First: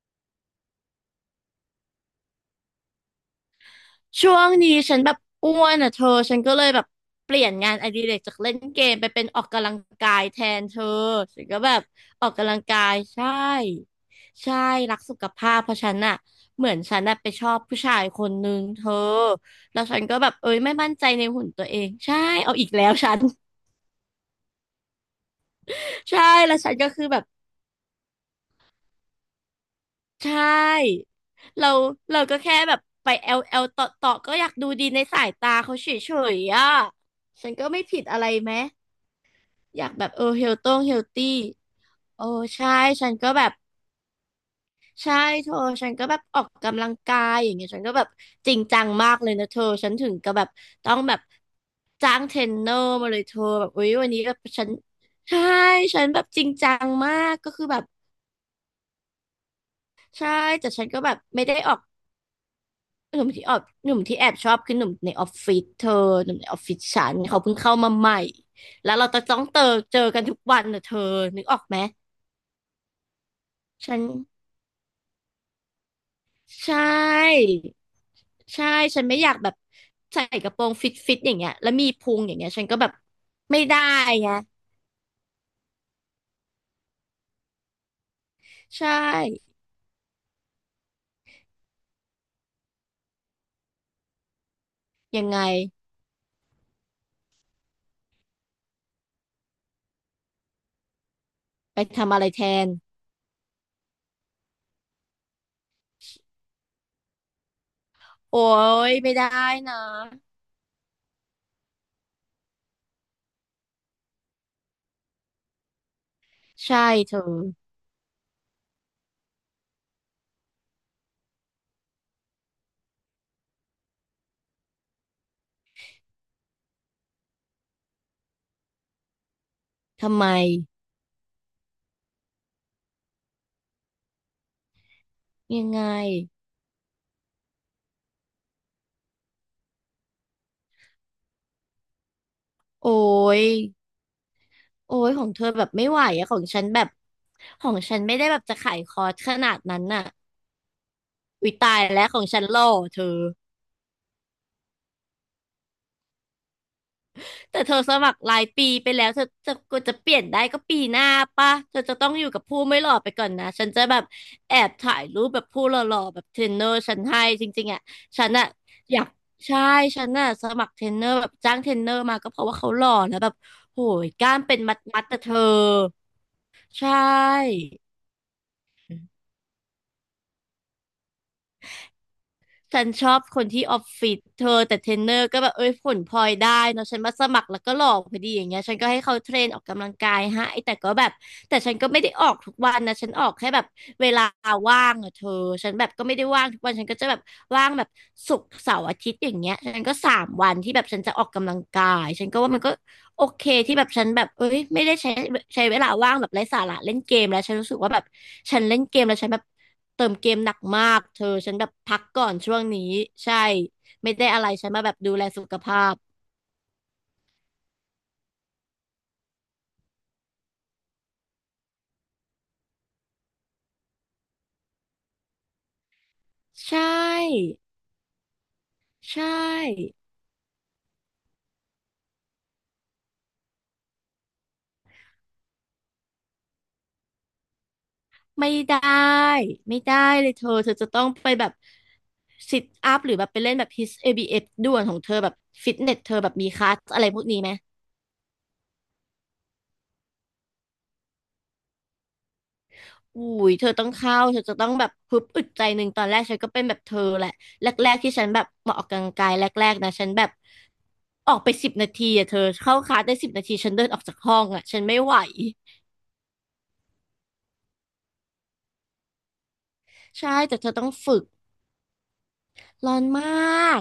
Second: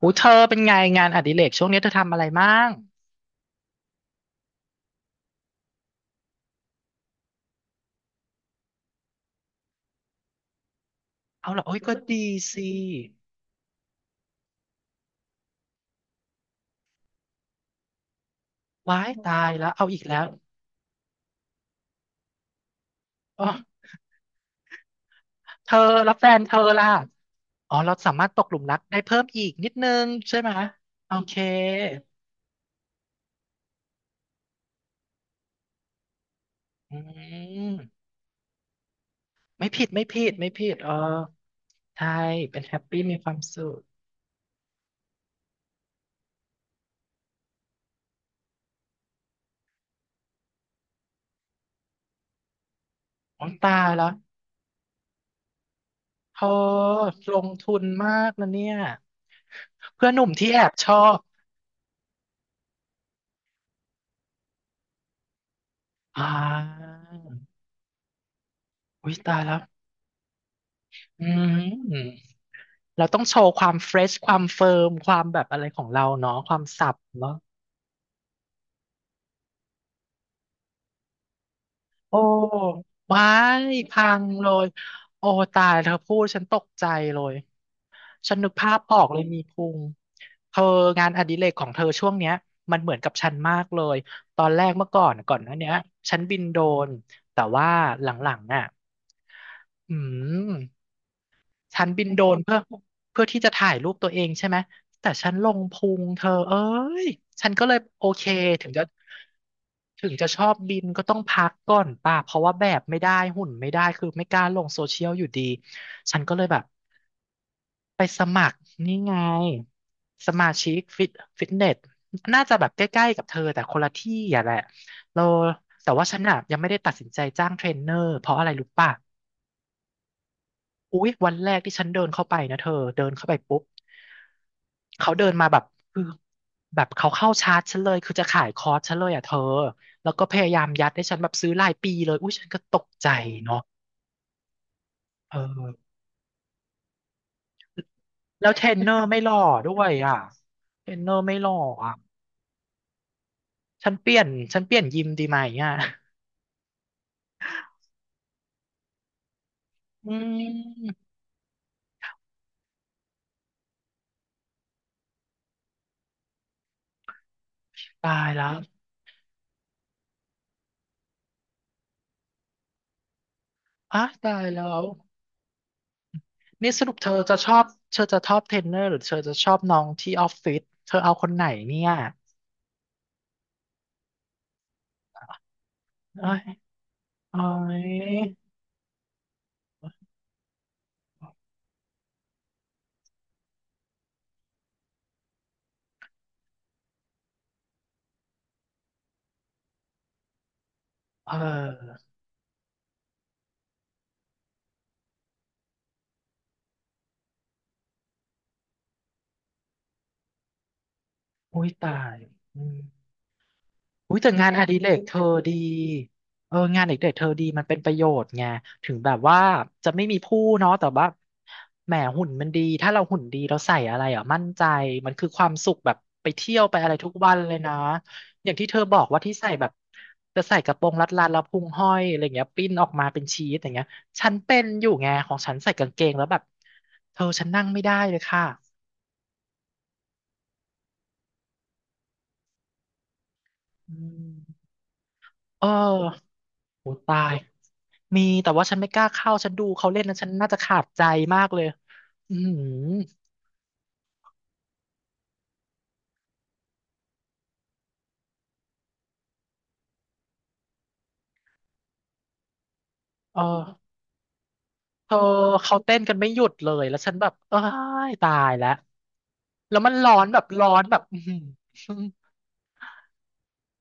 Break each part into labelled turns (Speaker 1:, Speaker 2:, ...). Speaker 1: หูเธอเป็นไงงานอดิเรกช่วงนี้เธอทำอะไรมั่ง
Speaker 2: ช่วงนี้ฉันแบบอ้วนอ่ะเธอฉันก็เลยแบบเปลี่ยนงานอดิเรกจากเล่นเกมไปเป็นออกกำลังกายแทนเธอฉัน
Speaker 1: เอาเห
Speaker 2: ก็
Speaker 1: รอ
Speaker 2: แบ
Speaker 1: โอ้ย
Speaker 2: บ
Speaker 1: ก็ดี
Speaker 2: ออกกำลัง
Speaker 1: สิ
Speaker 2: กายใช่ใช่รักสุขภาพเพราะฉันอ่ะเหมือนฉันน่ะไปชอบผู้ชายคนนึงเธอ
Speaker 1: ว้ายตายแล้ว
Speaker 2: แล้ว
Speaker 1: เอา
Speaker 2: ฉั
Speaker 1: อีก
Speaker 2: น
Speaker 1: แล้
Speaker 2: ก็
Speaker 1: ว
Speaker 2: แบบเอ้ยไม่มั่นใจในหุ่นตัวเองใช่เอาอีกแล้วฉัน
Speaker 1: อ๋อเธอแล้ว
Speaker 2: ใช่
Speaker 1: แฟนเธ
Speaker 2: แล้ว
Speaker 1: อ
Speaker 2: ฉัน
Speaker 1: ล่ะ
Speaker 2: ก็คือแบบ
Speaker 1: อ๋อเราสามารถตกหลุมรักได้เพิ่มอีกนิดนึง
Speaker 2: ใช
Speaker 1: ใช่ไหม
Speaker 2: ่
Speaker 1: โอเค
Speaker 2: เราเราก็แค่แบบไปเอลเอลต่อต่อก็อยากดูดีในสายตาเขาเฉยๆอ่ะ
Speaker 1: อื
Speaker 2: ฉันก็
Speaker 1: ม
Speaker 2: ไม่ผิดอะไรไหม
Speaker 1: ไม่
Speaker 2: อ
Speaker 1: ผิด
Speaker 2: ยากแบ
Speaker 1: ไม่
Speaker 2: บเอ
Speaker 1: ผิ
Speaker 2: อ
Speaker 1: ด
Speaker 2: เฮ
Speaker 1: ไม่
Speaker 2: ล
Speaker 1: ผิ
Speaker 2: ต้
Speaker 1: ด
Speaker 2: ง
Speaker 1: เอ
Speaker 2: เฮล
Speaker 1: อ
Speaker 2: ตี้
Speaker 1: ใช่
Speaker 2: โอ้
Speaker 1: เป็น
Speaker 2: ใช่
Speaker 1: แฮปปี้
Speaker 2: ฉัน
Speaker 1: มีค
Speaker 2: ก็
Speaker 1: วาม
Speaker 2: แบบ
Speaker 1: สุข
Speaker 2: ใช่เธอฉันก็แบบออกกำลังกายอย่างเงี้ยฉันก็แบบจริงจังมากเลยนะเธอฉันถึงก็แบบต้องแบบจ้างเทรนเนอร์มาเลยเธอ
Speaker 1: อ๋อ
Speaker 2: แบ
Speaker 1: ตา
Speaker 2: บอุ๊
Speaker 1: ย
Speaker 2: ย
Speaker 1: แล้ว
Speaker 2: วันนี้แบบฉันใช่ฉันแบบ
Speaker 1: เธ
Speaker 2: จริงจัง
Speaker 1: อ
Speaker 2: มาก
Speaker 1: ลง
Speaker 2: ก็คือ
Speaker 1: ทุ
Speaker 2: แบ
Speaker 1: น
Speaker 2: บ
Speaker 1: มากนะเนี่ยเพื่อนหนุ่
Speaker 2: ใช่
Speaker 1: มที่แอ
Speaker 2: แต่
Speaker 1: บ
Speaker 2: ฉั
Speaker 1: ช
Speaker 2: น
Speaker 1: อ
Speaker 2: ก็แบ
Speaker 1: บ
Speaker 2: บไม่ได้ออกหนุ่มที่แอบชอบคือหนุ่มในออฟฟิศเธอ
Speaker 1: อ่
Speaker 2: หนุ่มในออฟฟิศ
Speaker 1: า
Speaker 2: ฉันเขาเพิ่งเข้ามาใหม่แล้วเรา
Speaker 1: อุ้ย
Speaker 2: จะ
Speaker 1: ตา
Speaker 2: ต้อ
Speaker 1: ย
Speaker 2: ง
Speaker 1: แล้
Speaker 2: เจ
Speaker 1: ว
Speaker 2: อเจอกันทุกวันนะเธอ
Speaker 1: อื
Speaker 2: นึก
Speaker 1: ม
Speaker 2: ออกไหม
Speaker 1: เราต้องโชว์ความเฟ
Speaker 2: ฉั
Speaker 1: ร
Speaker 2: น
Speaker 1: ชความเฟิร์มความแบบอะไรของเราเนาะความ
Speaker 2: ใช่
Speaker 1: สับเนาะ
Speaker 2: ใช่ฉันไม่อยากแบบใส่กระโปรงฟิตฟิตอย่างเงี้ยแล้วมีพุ
Speaker 1: โอ้
Speaker 2: งอย่างเงี้ยฉันก็แบบ
Speaker 1: ว้า
Speaker 2: ไม่
Speaker 1: ย
Speaker 2: ได้
Speaker 1: พัง
Speaker 2: ไง
Speaker 1: เลยโอ้ตายเธอพูดฉันตกใจเลยฉันนึกภาพ
Speaker 2: ใช
Speaker 1: ออกเลยมี
Speaker 2: ่
Speaker 1: พุงเธองานอดิเรกของเธอช่วงเนี้ยมันเหมือนกับฉันมากเลยตอนแรกเมื่อก่อน
Speaker 2: ยัง
Speaker 1: ก่อ
Speaker 2: ไง
Speaker 1: นหน้าเนี้ยฉันบินโดรนแต่ว่าหลังๆอ่ะอืม
Speaker 2: ไป
Speaker 1: ฉันบิน
Speaker 2: ทำอะ
Speaker 1: โดร
Speaker 2: ไร
Speaker 1: น
Speaker 2: แท
Speaker 1: เพื่อ
Speaker 2: น
Speaker 1: เพื่อที่จะถ่ายรูปตัวเองใช่ไหมแต่ฉันลงพุงเธอเอ้ยฉันก็เลยโอเค
Speaker 2: โอ้
Speaker 1: ถึงจะ
Speaker 2: ยไม่ได้นะ
Speaker 1: ถึงจะชอบบินก็ต้องพักก่อนป่ะเพราะว่าแบบไม่ได้หุ่นไม่ได้คือไม่กล้าลงโซเชียลอยู่ดีฉันก็เลยแบบ
Speaker 2: ใช่เธอ
Speaker 1: ไปสมัครนี่ไงสมาชิกฟิตเนสน่าจะแบบใกล้ๆกับเธอแต่คนละที่อ่ะแหละเราแต่ว่าฉันอ่ะยังไม่ได้ตัดสินใจจ้างเทรนเนอร์เพราะอะไรรู้ป่ะ
Speaker 2: ทำไม
Speaker 1: อุ๊ยวันแรกที่ฉันเดินเข้าไปนะเธอเดินเข้าไปปุ๊บเขาเดินมาแบ
Speaker 2: ยั
Speaker 1: บ
Speaker 2: งไง
Speaker 1: คือแบบเขาเข้าชาร์จฉันเลยคือจะขายคอร์สฉันเลยอ่ะเธอแล้วก็พยายามยัดให้ฉันแบบซื้อรายปีเลยอุ้ยฉันก็ตก
Speaker 2: โอ้
Speaker 1: ใจ
Speaker 2: ย
Speaker 1: เนาะ
Speaker 2: โอ้ยของ
Speaker 1: เอ
Speaker 2: เธอแบบไม่
Speaker 1: อ
Speaker 2: ไหวอะของฉันแบบของฉันไม่ได้แบบ
Speaker 1: แล้ว
Speaker 2: จะ
Speaker 1: เทร
Speaker 2: ขา
Speaker 1: น
Speaker 2: ย
Speaker 1: เน
Speaker 2: ค
Speaker 1: อ
Speaker 2: อ
Speaker 1: ร์
Speaker 2: ร์ส
Speaker 1: ไม่ห
Speaker 2: ข
Speaker 1: ล่อ
Speaker 2: นาด
Speaker 1: ด้
Speaker 2: นั้
Speaker 1: ว
Speaker 2: น
Speaker 1: ย
Speaker 2: น่ะ
Speaker 1: อ่ะเทรนเนอร์ไม่ห
Speaker 2: อุ้
Speaker 1: ล่อ
Speaker 2: ยตาย
Speaker 1: อ่ะ
Speaker 2: แล้วของฉันหล่อเธอ
Speaker 1: ฉันเปลี่ยนฉันเปลี่ยนยิมดีไหมอ่ะ
Speaker 2: แต่เธอสมัครรายปีไปแล้วเธอจะกว่าจะเป
Speaker 1: อื
Speaker 2: ลี่ยนได้ก็ปีหน้า
Speaker 1: ม
Speaker 2: ป่ะเธอจะต้องอยู่กับผู้ไม่หล่อไปก่อนนะฉันจะแบบแอบถ่ายรูปแบบผู้หล่อๆแบบเทรนเนอร์ฉันให้จริงๆอ่ะ
Speaker 1: ตา
Speaker 2: ฉั
Speaker 1: ย
Speaker 2: น
Speaker 1: แล้
Speaker 2: อ่ะ
Speaker 1: ว
Speaker 2: อยากใช่ฉันอ่ะสมัครเทรนเนอร์แบบจ้างเทรนเนอร์มาก็เพราะว่าเขาหล่อแล้วแบบโห
Speaker 1: อ่ะ
Speaker 2: ยก
Speaker 1: ตา
Speaker 2: ล้าม
Speaker 1: ย
Speaker 2: เป็น
Speaker 1: แล้ว
Speaker 2: มัดๆแต่เธอ
Speaker 1: นี่ส
Speaker 2: ใช
Speaker 1: รุปเธอจะชอ
Speaker 2: ่
Speaker 1: บเธอจะชอบเทรนเนอร์หรือเธอจะชอบน้องที่ออฟฟิศเธอเอาคนไหนเนี่ย
Speaker 2: ฉันชอบคนที่ออฟฟิศเธอแต่เทรนเนอร์ก็แบบเอ้ยผลพลอ
Speaker 1: เอ้
Speaker 2: ย
Speaker 1: ย
Speaker 2: ได้เนาะฉันมาส
Speaker 1: อ๋อ
Speaker 2: มัครแล้วก็หล
Speaker 1: ย
Speaker 2: อกพอดีอย่างเงี้ยฉันก็ให้เขาเทรนออกกำลังกายให้แต่ก็แบบแต่ฉันก็ไม่ได้ออกทุกวันนะฉันออกแค่แบบเวลาว่างอะเธอฉันแบบก็ไม่ได้ว่างทุกวันฉันก็จะแบบว่างแบบศุกร์เสาร์อาทิตย์อย่างเงี้ยฉันก็สามวันที่แบบฉันจะออ
Speaker 1: เ
Speaker 2: กกำลังกา
Speaker 1: ออ
Speaker 2: ยฉันก็ว่ามันก็ โอเคที่แบบฉันแบบเอ้ยไม่ได้ใช้เวลาว่างแบบไร้สาระเล่นเกมแล้วฉันรู้สึกว่าแบบฉันเล่นเกมแล้วฉันแบบเติมเกมหนักมากเธอฉัน
Speaker 1: อุ้
Speaker 2: แบ
Speaker 1: ย
Speaker 2: บ
Speaker 1: ตา
Speaker 2: พัก
Speaker 1: ย
Speaker 2: ก่อนช่
Speaker 1: อื
Speaker 2: วง
Speaker 1: ม
Speaker 2: นี้ใช่ไม่
Speaker 1: อุ้ย
Speaker 2: ได้
Speaker 1: แต่
Speaker 2: อะไร
Speaker 1: งานอ
Speaker 2: ฉัน
Speaker 1: ดิ
Speaker 2: มา
Speaker 1: เร
Speaker 2: แบบ
Speaker 1: กเธ
Speaker 2: ดู
Speaker 1: อ
Speaker 2: แลสุ
Speaker 1: ดี
Speaker 2: ขภาพ
Speaker 1: เอองานอดิเรกเธอดีมันเป็นประโยชน์ไงถึงแบบว่าจะไม่มีผู้เนาะแต่ว่าแหมหุ่นมันดีถ้าเราหุ่นดีเราใส่อะไรอ่ะมั่นใจมันคือความสุขแบบไปเที่ยว
Speaker 2: ใช
Speaker 1: ไปอะไรทุกวัน
Speaker 2: ่
Speaker 1: เลยนะอย่างที่เธอบอก
Speaker 2: ใช
Speaker 1: ว่าที่ใส่แบบ
Speaker 2: ่
Speaker 1: จะใส่กระโปรงรัดๆแล้วพุงห้อยอะไรเงี้ยปิ้นออกมาเป็นชีสอย่างเงี้ยฉันเป็นอยู่ไงของฉันใส่กางเกงแล้วแบบเธอฉันนั่งไม่ได้เลยค่ะ
Speaker 2: ไม่ได้ไม่ได้เลยเธอจะต้องไปแบบซิทอัพหรือแบบไปเล่นแบบ HIIT
Speaker 1: อื
Speaker 2: เ b
Speaker 1: ม
Speaker 2: ฟด่วนของเธอแบบ
Speaker 1: เอ
Speaker 2: ฟิตเนสเธอแบ
Speaker 1: อ
Speaker 2: บมีคลาส
Speaker 1: โอ
Speaker 2: อะไร
Speaker 1: ตา
Speaker 2: พวก
Speaker 1: ย
Speaker 2: นี้ไหม
Speaker 1: มีแต่ว่าฉันไม่กล้าเข้าฉันดูเขาเล่นแล้วฉันน่าจะขาดใจมากเลยอืม
Speaker 2: อุ้ยเธอต้องเข้าเธอจะต้องแบบพึบอึดใจหนึ่งตอนแรกฉันก็เป็นแบบเธอแหละแรกๆที่ฉันแบบมาออกกำลังกายแรกๆนะฉันแบบออกไปสิบนาทีอะเธอเข้าคลาสได้สิบ
Speaker 1: เออ
Speaker 2: นาทีฉันเดินออกจากห้องอะฉันไม่
Speaker 1: เธ
Speaker 2: ไหว
Speaker 1: อเขาเต้นกันไม่หยุดเลยแล้วฉันแบบเอ้ยตายแล้วแล้วมันร้อน
Speaker 2: ใช่
Speaker 1: แบบ
Speaker 2: แต่
Speaker 1: ร้
Speaker 2: เธ
Speaker 1: อ
Speaker 2: อต้
Speaker 1: น
Speaker 2: อง
Speaker 1: แบบ
Speaker 2: ฝึ
Speaker 1: อื
Speaker 2: ก
Speaker 1: ม
Speaker 2: ร้อนมาก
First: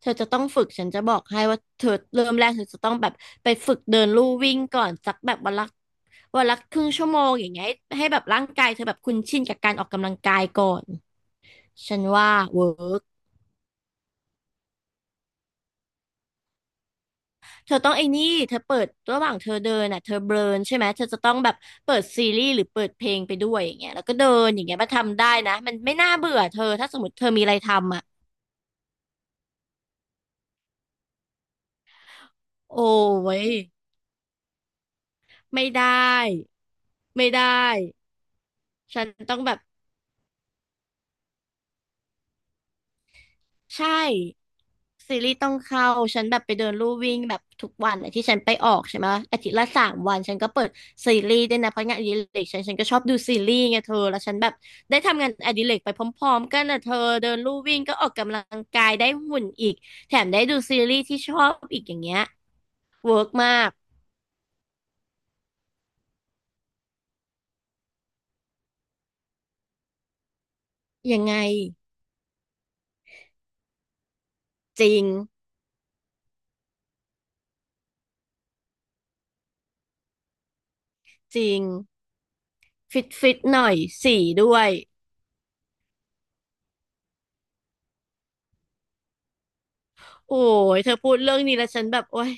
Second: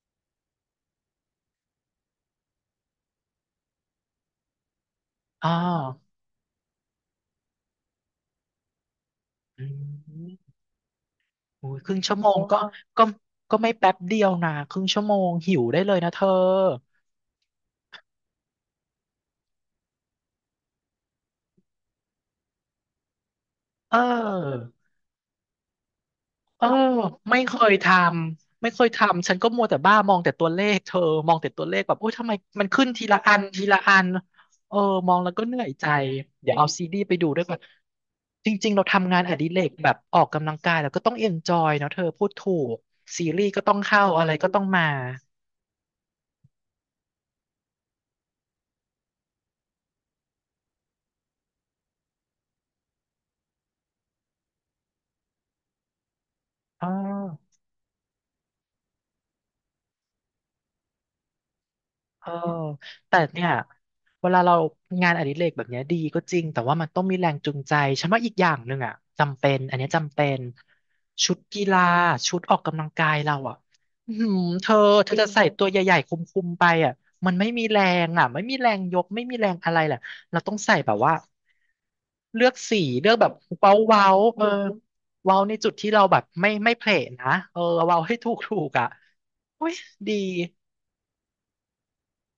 Speaker 2: เธอจะต้องฝึกฉันจะบอกให้ว่าเธอเริ่มแรกเธอจะต้องแบบไปฝึกเดินลู่วิ่งก่อนสักแบบ
Speaker 1: ออ้า
Speaker 2: วันละ
Speaker 1: ว
Speaker 2: วันละครึ่งชั่วโมงอย่างเงี้ยให้ให้แบบร่างกายเธอแบบคุ้นชินกับ
Speaker 1: อื
Speaker 2: การออกกำลังกาย
Speaker 1: ม
Speaker 2: ก่อน
Speaker 1: โอ้ยค
Speaker 2: ฉั
Speaker 1: รึ่ง
Speaker 2: น
Speaker 1: ชั่วโม
Speaker 2: ว่า
Speaker 1: ง
Speaker 2: เวิร์
Speaker 1: ก็
Speaker 2: ก
Speaker 1: ก็ไม่แป๊บเดียวนะครึ่งชั่วโมงหิวได้เลยนะเธอ
Speaker 2: เธอต้องไอ้นี่เธอเปิดระหว่างเธอเดินน่ะเธอเบิร์นใช่ไหม เธอจะต้องแบบเปิดซีรีส์หรือเปิดเพลงไปด้วยอย่างเงี้ย
Speaker 1: เอ
Speaker 2: แล้วก็เดินอย่างเงี้ย
Speaker 1: อ
Speaker 2: มาทำได้นะมันไม่น่าเบื่อเธ
Speaker 1: เอ
Speaker 2: อ
Speaker 1: อ
Speaker 2: ถ้าสมมติเธอ
Speaker 1: ไม่
Speaker 2: มีอะ
Speaker 1: เค
Speaker 2: ไร
Speaker 1: ยท
Speaker 2: ทำอ่ะ
Speaker 1: ไม่เคยทำฉันก็มัวแต่บ้ามองแต่ตัวเลขเธอมองแต่ตัวเลขแบบโอ้ยทำไมมัน
Speaker 2: โอ้
Speaker 1: ขึ้นทีละอัน
Speaker 2: ย
Speaker 1: ทีละอันเออมองแล้วก็เหนื่อ
Speaker 2: ไม่
Speaker 1: ยใจ
Speaker 2: ได้
Speaker 1: เดี๋ยวเอาซีดีไปดู
Speaker 2: ไม่
Speaker 1: ด้
Speaker 2: ได
Speaker 1: วยก่อน
Speaker 2: ้
Speaker 1: จริงๆเรา
Speaker 2: ฉัน
Speaker 1: ทำงานอ
Speaker 2: ต้อง
Speaker 1: ดิ
Speaker 2: แบ
Speaker 1: เร
Speaker 2: บ
Speaker 1: กแบบออกกำลังกายแล้วก็ต้องเอนจอยเนาะเธอพูดถูกซีรีส์ก็ต้อง
Speaker 2: ใช่
Speaker 1: เข้าอะไรก็ต้องมา
Speaker 2: ซีรีส์ต้องเข้าฉันแบบไปเดินลู่วิ่งแบบทุกวันอะที่ฉันไปออกใช่ไหมอาทิตย์ละสามวันฉันก็เปิดซีรีส์ด้วยนะเพราะงานอดิเรกฉันฉันก็ชอบดูซีรีส์ไงเธอแล้วฉันแบบได้ทำงานอดิเรกไปพร้อมๆกันนะ
Speaker 1: อ๋อ
Speaker 2: เธอเดินลู่วิ่งก็ออกกำลังกายได้หุ่นอีกแถมได้ดูซีรีส์ที่ชอบอีกอย่างเงี้ย
Speaker 1: เออแต่
Speaker 2: เวิร์ก
Speaker 1: เนี่ย
Speaker 2: มาก
Speaker 1: เวลาเรางานอดิเรกแบบเนี้ยดีก็จริงแต่ว่ามันต้องมีแรงจูงใจฉันว่าอีกอย่างหนึ่งอ่ะจำเป็นอันเนี้ยจำเป็น
Speaker 2: ยัง
Speaker 1: ชุ
Speaker 2: ไง
Speaker 1: ดกีฬาชุดออกกำลังกายเราอ่ะอืมเธอ
Speaker 2: จริง
Speaker 1: เธอจะใส่ตัวใหญ่ๆคุมๆไปอ่ะมันไม่มีแรงอ่ะไม่มีแรงยกไม่มีแรงอะไรแหละเราต้องใส่แบบว่า
Speaker 2: จริง
Speaker 1: เลือกสี
Speaker 2: ฟิ
Speaker 1: เลื
Speaker 2: ต
Speaker 1: อกแบ
Speaker 2: ฟิ
Speaker 1: บ
Speaker 2: ตหน่อ
Speaker 1: เว้า
Speaker 2: ย
Speaker 1: เว้า
Speaker 2: สี
Speaker 1: เออ
Speaker 2: ด้วย
Speaker 1: เว้าในจุดที่เราแบบไม่ไม่เพลทนะเออเว้าให้ถูกถูกอ่ะอุ้ยดี
Speaker 2: โอ้ยเธอพูดเรื่องนี้แล้วฉันแบบโอ้ย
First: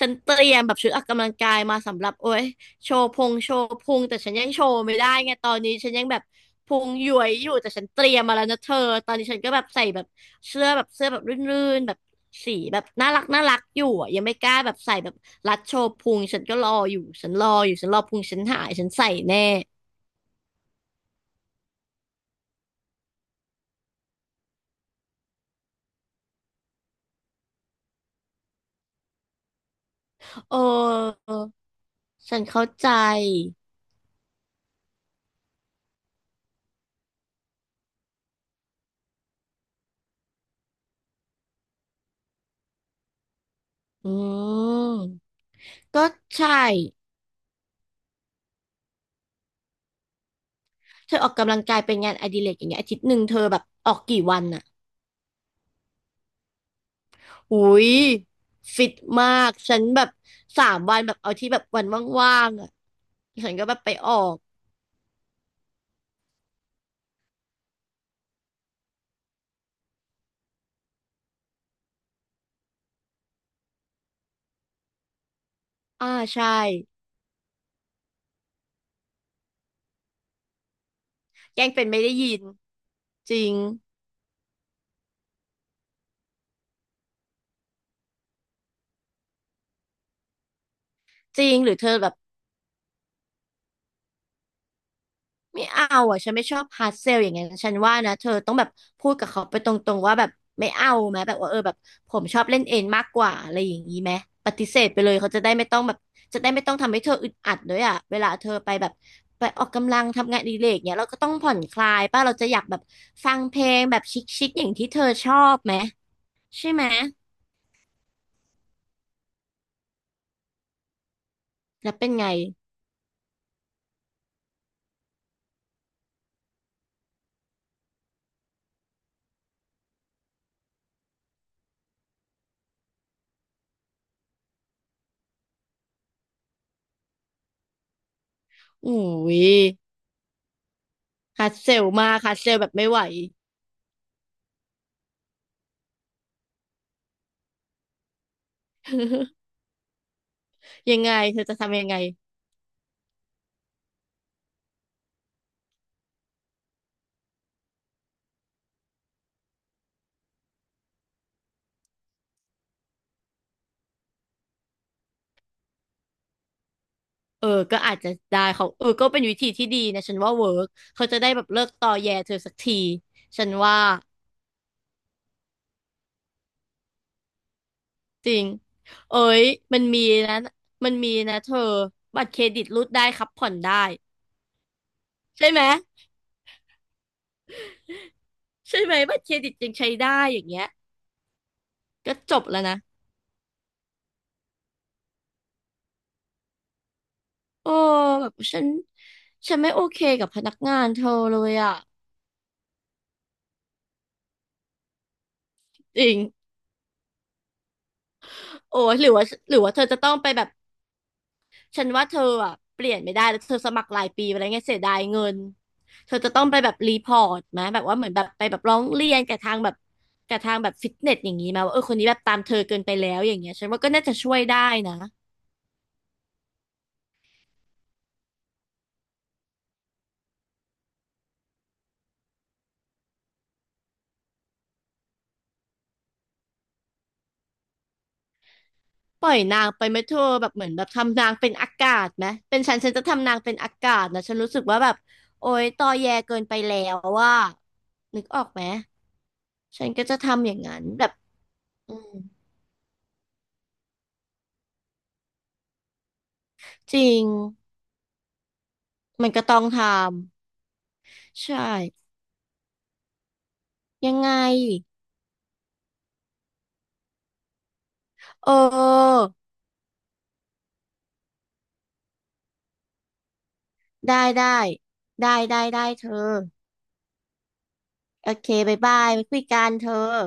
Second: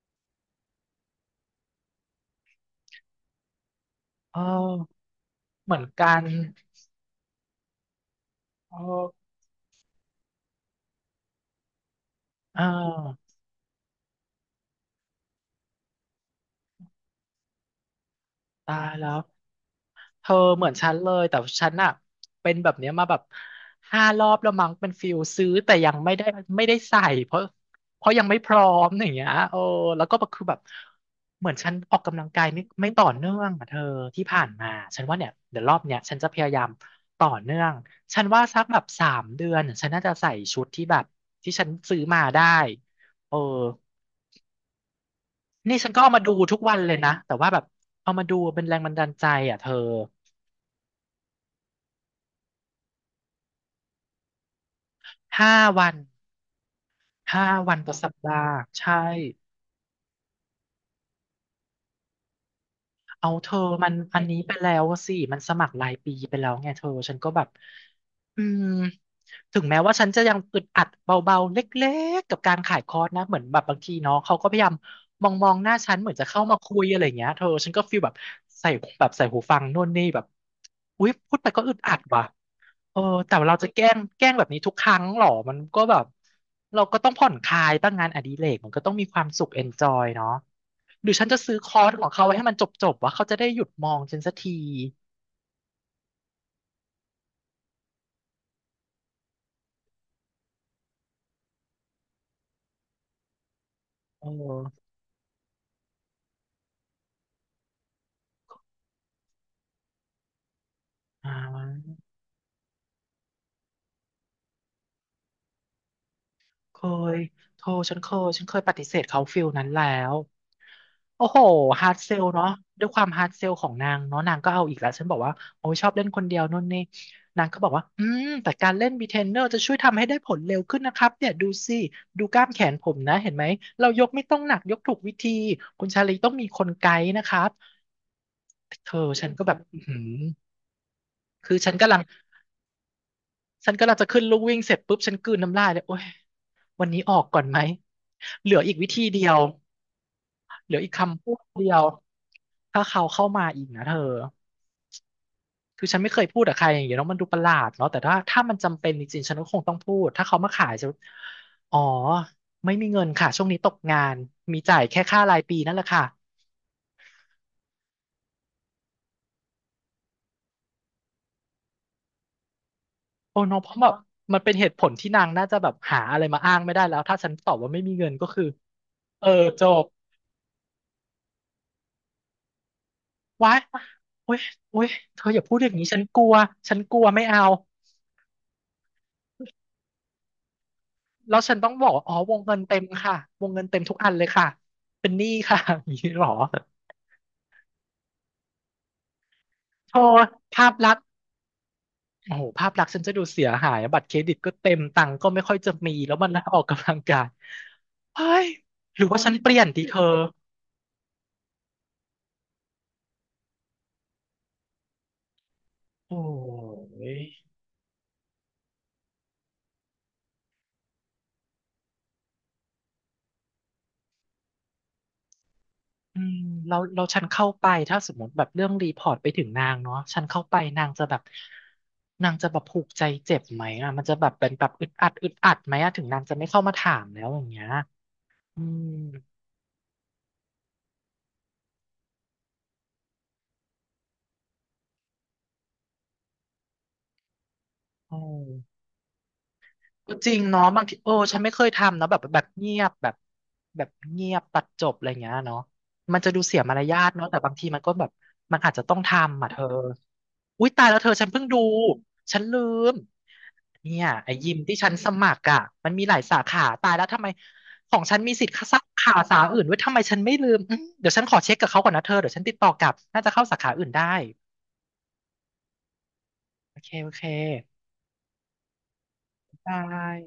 Speaker 2: ฉันเตรียมแบบชุดออกกำลังกายมาสำหรับโอ้ยโชว์พุงโชว์พุงแต่ฉั
Speaker 1: เ
Speaker 2: นยังโชว์ไม่
Speaker 1: ออ
Speaker 2: ได้ไงตอน
Speaker 1: เห
Speaker 2: นี้
Speaker 1: มือน
Speaker 2: ฉันยั
Speaker 1: กั
Speaker 2: งแบบ
Speaker 1: น
Speaker 2: พุงหย้วยอยู่แต่ฉันเตรียมมาแล้วนะเธ
Speaker 1: เอ
Speaker 2: อ
Speaker 1: อ
Speaker 2: ตอนนี้ฉันก็แบบใส่แบบเสื้อแบบรื่นๆแบบสี
Speaker 1: อ่
Speaker 2: แบบน่ารัก
Speaker 1: า
Speaker 2: น่ารักอยู่อะยังไม่กล้าแบบใส่แบบรัดโชว์พุงฉันก็รออยู่ฉันรออยู่ฉันรอพุงฉันหาย
Speaker 1: ตา
Speaker 2: ฉัน
Speaker 1: ย
Speaker 2: ใส่
Speaker 1: แล้ว
Speaker 2: แน่
Speaker 1: เธอเหมือนฉันเลย แต่ฉันอะเป็นแบบเนี้ยมาแบบ5 รอบแล้วมั้งเป็นฟิลซื้อแต่ยังไม่ได้ไม่ได้ใส่เพราะเพราะยังไม่พร้อมอย่างเงี้ยโอ้แล้วก็แบบคือแบบ
Speaker 2: เออ
Speaker 1: เหมือนฉันออกกำลัง
Speaker 2: ฉัน
Speaker 1: กายไม่
Speaker 2: เข้า
Speaker 1: ไม่
Speaker 2: ใจ
Speaker 1: ต่อเนื่องอะเธอที่ผ่านมาฉันว่าเนี่ยเดี๋ยวรอบเนี้ยฉันจะพยายามต่อเนื่อง ฉันว่าสักแบบ3 เดือนฉันน่าจะใส่ชุดที่แบบที่ฉันซื้อมาได้เออ
Speaker 2: อืม
Speaker 1: นี่ฉันก็
Speaker 2: ก็
Speaker 1: เอามาดู
Speaker 2: ใช่
Speaker 1: ทุกวันเลยนะแต่ว่าแบบเอามาดูเป็นแรงบันดาลใจอ่ะเธอ
Speaker 2: เธอออกกำลังกายเป็นงานอดิเรกอย่างเงี้ยอาทิตย์หนึ่งเธอแบบออกกี่วันอะ
Speaker 1: ห้าวันห้า
Speaker 2: หุ
Speaker 1: วัน
Speaker 2: ย
Speaker 1: ต่อสัปดาห์
Speaker 2: ฟิต
Speaker 1: ใช่
Speaker 2: มากฉันแบบสามวันแบบเอาที่แบบวันว่างๆอะ
Speaker 1: เอาเธ
Speaker 2: ฉัน
Speaker 1: อ
Speaker 2: ก็แบบ
Speaker 1: มั
Speaker 2: ไป
Speaker 1: น
Speaker 2: ออ
Speaker 1: อันนี้
Speaker 2: ก
Speaker 1: ไปแล้วสิมันสมัครรายปีไปแล้วไงเธอฉันก็แบบอืมถึงแม้ว่าฉันจะยังอึดอัดเบาๆเล็กๆกับการขายคอร์สนะเหมือนแบบบางทีเนาะเขาก็พยายามมองหน้าฉันเห
Speaker 2: อ่า
Speaker 1: มือนจะเข้า
Speaker 2: ใช่
Speaker 1: มาคุยอะไรอย่างเงี้ยเธอฉันก็ฟีลแบบใส่แบบใส่หูฟังโนู่นนี่แบบอุ๊ยพูดไป
Speaker 2: แก
Speaker 1: ก็
Speaker 2: ล้ง
Speaker 1: อึด
Speaker 2: เป็น
Speaker 1: อั
Speaker 2: ไม่
Speaker 1: ด
Speaker 2: ได้
Speaker 1: ว่ะ
Speaker 2: ยิน
Speaker 1: เออ
Speaker 2: จ
Speaker 1: แต่
Speaker 2: ริ
Speaker 1: ว่า
Speaker 2: ง
Speaker 1: เราจะแกล้งแบบนี้ทุกครั้งหรอมันก็แบบเราก็ต้องผ่อนคลายตั้งงานอดิเรกมันก็ต้องมีความสุขเอนจอยเนาะหรือฉันจะ
Speaker 2: จริ
Speaker 1: ซื้อ
Speaker 2: ง
Speaker 1: ค
Speaker 2: หรือ
Speaker 1: อ
Speaker 2: เธ
Speaker 1: ร์ส
Speaker 2: อ
Speaker 1: ข
Speaker 2: แบ
Speaker 1: อง
Speaker 2: บ
Speaker 1: เขาไว้ให้มันจบๆว่าเขาจะได้หยุดมองฉันสักที
Speaker 2: ไม่เอาอ่ะฉันไม่ชอบฮาร์ดเซลอย่างเงี้ยฉันว่านะเธอต้องแบบพูดกับเขาไปตรงๆว่าแบบไม่เอาไหมแบบว่าเออแบบผมชอบเล่นเองมากกว่าอะไรอย่างนี้ไหม
Speaker 1: เอ
Speaker 2: ปฏิเส
Speaker 1: อ
Speaker 2: ธไปเลยเขาจะได้ไม่ต้องแบบจะได้ไม่ต้องทำให้เธออึดอัดด้วยอ่ะเวลาเธอไปแบบไปออกกำลังทำงานอดิเรกเนี้ยเราก็ต้
Speaker 1: อ่
Speaker 2: องผ่อนคลา
Speaker 1: า
Speaker 2: ยป่ะเราจะอยากแบบฟังเพลงแบบชิคๆอย่างที่เธอชอบไหมใช่
Speaker 1: เค
Speaker 2: ไหม
Speaker 1: ยโทรฉันเคยปฏิเสธเขาฟิลนั้นแล้วโอ้โหฮา
Speaker 2: แล้
Speaker 1: ร์
Speaker 2: ว
Speaker 1: ด
Speaker 2: เป็
Speaker 1: เซ
Speaker 2: น
Speaker 1: ล
Speaker 2: ไง
Speaker 1: เนาะด้วยความฮาร์ดเซลของนางเนาะนางก็เอาอีกแล้วฉันบอกว่าโอ้ยชอบเล่นคนเดียวนู่นนี่นางก็บอกว่าอืมแต่การเล่นบีเทนเนอร์จะช่วยทำให้ได้ผลเร็วขึ้นนะครับเนี่ยดูสิดูกล้ามแขนผมนะเห็นไหมเรายกไม่ต้องหนักยกถูกวิธีคุณชาลีต้องมีคนไกด์นะครับเธ
Speaker 2: อุ้
Speaker 1: อฉัน
Speaker 2: ย
Speaker 1: ก็แบบอือหือ
Speaker 2: ฮาร์
Speaker 1: คื
Speaker 2: ด
Speaker 1: อ
Speaker 2: เซลมากฮาร์ดเซลแบบไม่ไหว
Speaker 1: ฉันกำลังจะขึ้นลูกวิ่งเสร็จปุ๊บฉันกลืนน้ำลายเลยโอ้ยวันนี้ออกก่อนไหมเหลืออีกวิธีเดียว เหลืออีก
Speaker 2: ยังไง
Speaker 1: คำพู
Speaker 2: เธ
Speaker 1: ด
Speaker 2: อจะ
Speaker 1: เดีย
Speaker 2: ทำยั
Speaker 1: ว
Speaker 2: งไง
Speaker 1: ถ้าเขาเข้ามาอีกนะเธอคือฉันไม่เคยพูดกับใครอย่างเงี้ยเนาะมันดูประหลาดเนาะแต่ถ้ามันจำเป็นจริงๆฉันก็คงต้องพูดถ้าเขามาขายจะอ๋อไม่มีเงินค่ะช่วงนี้ตกงานมีจ่ายแค่ค่ารายปีนั่นแหละค่ะ
Speaker 2: เออก็อาจจะได้เขาเออก็เป็นวิธีที่ดีนะฉันว่าเวิร์กเขาจะได้แบบเลิกตอแยเธอสักที
Speaker 1: โอ้
Speaker 2: ฉัน
Speaker 1: เน้องเพ
Speaker 2: ว่า
Speaker 1: ราะแบบมันเป็นเหตุผลที่นางน่าจะแบบหาอะไรมาอ้างไม่ได้แล้วถ้าฉันตอบว่าไม่มีเงินก็
Speaker 2: จริ
Speaker 1: คือ
Speaker 2: งเอ้
Speaker 1: เออ
Speaker 2: ย
Speaker 1: จ
Speaker 2: มัน
Speaker 1: บ
Speaker 2: มีนะมันมีนะเธอบัตรเครดิตรูดได้ครับผ่อ
Speaker 1: ว้า
Speaker 2: น
Speaker 1: ย
Speaker 2: ได้
Speaker 1: โอ๊ยโอ๊ยเธออย่า
Speaker 2: ใช่
Speaker 1: พูด
Speaker 2: ไหม
Speaker 1: อย่างนี้ฉันกลัวฉันกลัวไม่เอา
Speaker 2: ใช่ไหมบัตรเครดิตยังใช้ได้อย่างเงี้ย
Speaker 1: แล้วฉันต้องบอกว่าอ๋
Speaker 2: ก็
Speaker 1: อว
Speaker 2: จ
Speaker 1: ง
Speaker 2: บ
Speaker 1: เงิ
Speaker 2: แล้
Speaker 1: น
Speaker 2: วนะ
Speaker 1: เต็มค่ะวงเงินเต็มทุกอันเลยค่ะเป็นหนี้ค่ะ อย่างนี้หรอ
Speaker 2: โอ้แบบฉันฉันไม่โอ
Speaker 1: โท
Speaker 2: เคกั
Speaker 1: ษ
Speaker 2: บพนัก
Speaker 1: ภาพ
Speaker 2: งาน
Speaker 1: ลัก
Speaker 2: เธ
Speaker 1: ษณ์
Speaker 2: อเลยอ่ะ
Speaker 1: โอ้โหภาพลักษณ์ฉันจะดูเสียหายบัตรเครดิตก็เต็มตังค์ก็ไม่ค่อยจะมี
Speaker 2: จริ
Speaker 1: แล้ว
Speaker 2: ง
Speaker 1: มันออกกำลังกายเฮ้ย
Speaker 2: โอ้ย
Speaker 1: หรือว่าฉันเป
Speaker 2: ห
Speaker 1: ลี่
Speaker 2: รือ
Speaker 1: ยน
Speaker 2: ว่าเธ
Speaker 1: ดี
Speaker 2: อ
Speaker 1: เธ
Speaker 2: จะ
Speaker 1: อ
Speaker 2: ต้องไปแบบ ฉันว่าเธออ่ะเปลี่ยนไม่ได้แล้วเธอสมัครรายปีไปแล้วไงเสียดายเงินเธอ
Speaker 1: โอ้
Speaker 2: จะต้องไปแบบรีพอร์ต
Speaker 1: ย
Speaker 2: ไหมแบบว่าเหมือนแบบไปแบบร้องเรียนกับทางแบบกับทางแบบฟิตเนสอย่างนี้ไหมาว่าเออคนนี้แบบตามเธอเกินไปแล้วอย่างเงี้ยฉันว่าก็น่าจะช่วยได้นะ
Speaker 1: อืมเราเราฉันเข้าไปถ้าสมมติแบบเรื่องรีพอร์ตไปถึงนางเนาะฉันเข้าไปนางจะแบบผูกใจเจ็บไหมอ่ะมันจะแบบเป็นแบบอึดอัดไหมอ่ะถึงนางจะไม่เข้ามาถามแล้วอย่างเงี้ยอืม
Speaker 2: ปล่อยนางไปไหมเธอแบบเหมือนแบบทำนางเป็นอากาศไหมเป็นฉันจะทำนางเป็นอากาศนะฉันรู้สึกว่าแบบโอ๊ยตอแยเกินไปแล้วว่า
Speaker 1: โอ้
Speaker 2: นึกออกไหมฉันก็
Speaker 1: ก็
Speaker 2: จะ
Speaker 1: จริง
Speaker 2: ทำอย่าง
Speaker 1: เนาะ
Speaker 2: นั้
Speaker 1: บา
Speaker 2: น
Speaker 1: งที
Speaker 2: แบ
Speaker 1: โอ้
Speaker 2: บ
Speaker 1: ฉันไม่เคย
Speaker 2: อื
Speaker 1: ทำเนาะ
Speaker 2: ม
Speaker 1: แบบแบบเงียบแบบเงียบตัดจบอะไรอย่างเงี้ยเนาะมันจะดูเสียมาร
Speaker 2: จ
Speaker 1: ยา
Speaker 2: ริ
Speaker 1: ท
Speaker 2: ง
Speaker 1: เนาะแต่บางทีมันก็แบบมันอาจจะต้อง
Speaker 2: มัน
Speaker 1: ทำ
Speaker 2: ก็
Speaker 1: อ่ะ
Speaker 2: ต้
Speaker 1: เธ
Speaker 2: อ
Speaker 1: อ
Speaker 2: งท
Speaker 1: อุ๊ยตายแล้วเธอฉันเพิ่
Speaker 2: ำ
Speaker 1: งดู
Speaker 2: ใช่
Speaker 1: ฉันลืมเนี่ย
Speaker 2: ยังไง
Speaker 1: ไอ้ยิมที่ฉันสมัครอ่ะมันมีหลายสาขาตายแล้วทำไมของฉันมีสิ
Speaker 2: เ
Speaker 1: ทธิ์สาขา
Speaker 2: ออ
Speaker 1: สาขาอื่นด้วยทำไมฉันไม่ลืมอืมเดี๋ยวฉันขอเช็คกับเขาก่อนนะเธอเดี๋ยวฉันติดต่อกลับน่าจะเข้าสาขาอื่นได้
Speaker 2: ได้ได้ได้ได้ได้เธอ
Speaker 1: โอเคโอเค
Speaker 2: โอเคบายบายไปคุยกัน
Speaker 1: บา
Speaker 2: เธอ
Speaker 1: ย